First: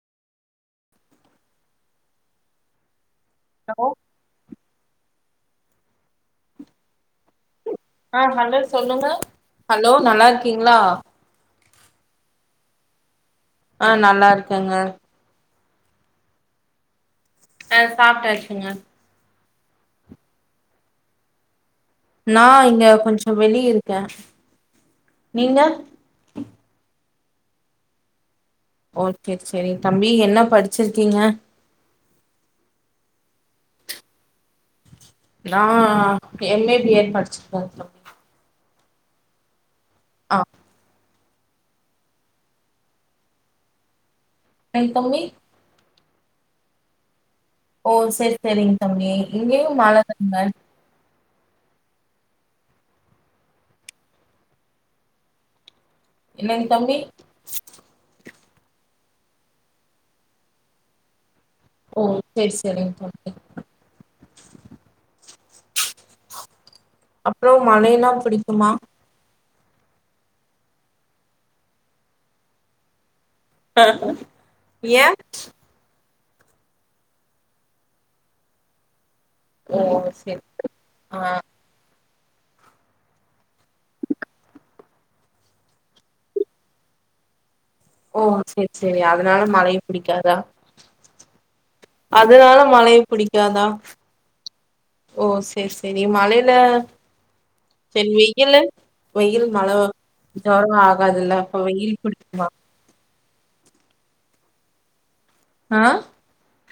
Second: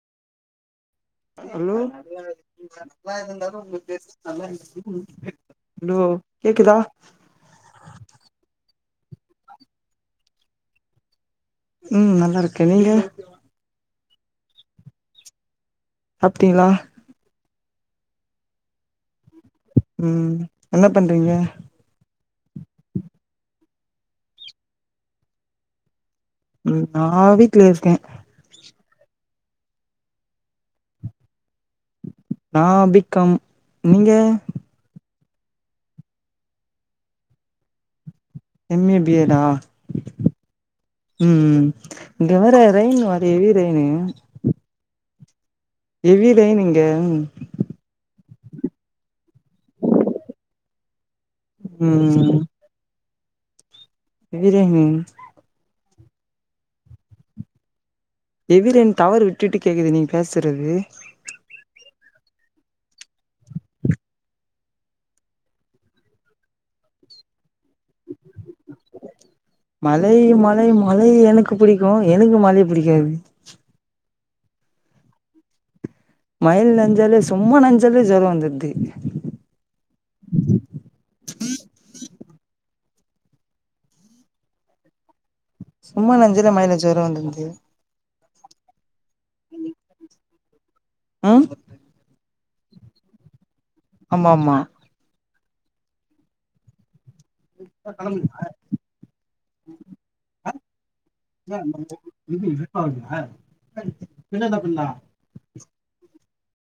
[inaudible] hello bro கேக்குதா ஆ hello சொல்லுங்க ஹலோ நல்லா இருக்கீங்களா ம் நல்லா இருக்கே நீங்க ஆ நல்லா இருக்கேங்க அப்டிங்ளா அ சாப்பிட்டாச்சுங்க ம் என்ன பண்றீங்க நா இங்க கொஞ்சோ வெளிய இருக்கே நீங்க நா வீட்ல இருக்கே ஓகே சரி தம்பி என்ன படிச்சிருக்கீங்க நா பிக்காம் நீங்க நா எம் ஏ பி ஏடு படிச்சிருக்கே எம் ஏ பி ஏ டா ஆ உம் இங்க வேற ரெயன் வர்து ஹெவி ரெயினு [unintelligible] எவி ரெயின் இங்க தம்பி ஓ சரி சரிங் தம்பி இங்கையு மழ தாங்க உம் எவி ரெய்ன் என்னங் தம்பி எவிரெய்ன் டவர் விட்டுட்டு கேக்குது நீங் பேசறது ஓ சேரி சேரிங் தம்பி அப்றோ மழைன்னா புடிக்குமா மழை மழை மழை எனக்கு புடிக்கு எனக்கு மழை புடிக்காது ஆஹ ஏ மழைல் நஞ்சாலே சும்மா நஞ்சாலே ஜெர வந்துடுது ஓ சேரி சேரி ஆ சும்மா நஞ்சுல மழேல ஜொரோ வந்துருது ஓ சேரி சேரி அதனால மழை புடிக்காதா ம் அதனால மழை புடிக்காதா அம்மாமா ஓ சேரி சேரி மழைல செரி வெய்யிலு வெயில் மழை வரு ஜொரோ ஆகாதுல்ல அப்ப வெயில் புடிக்மா [inaudible] ஆ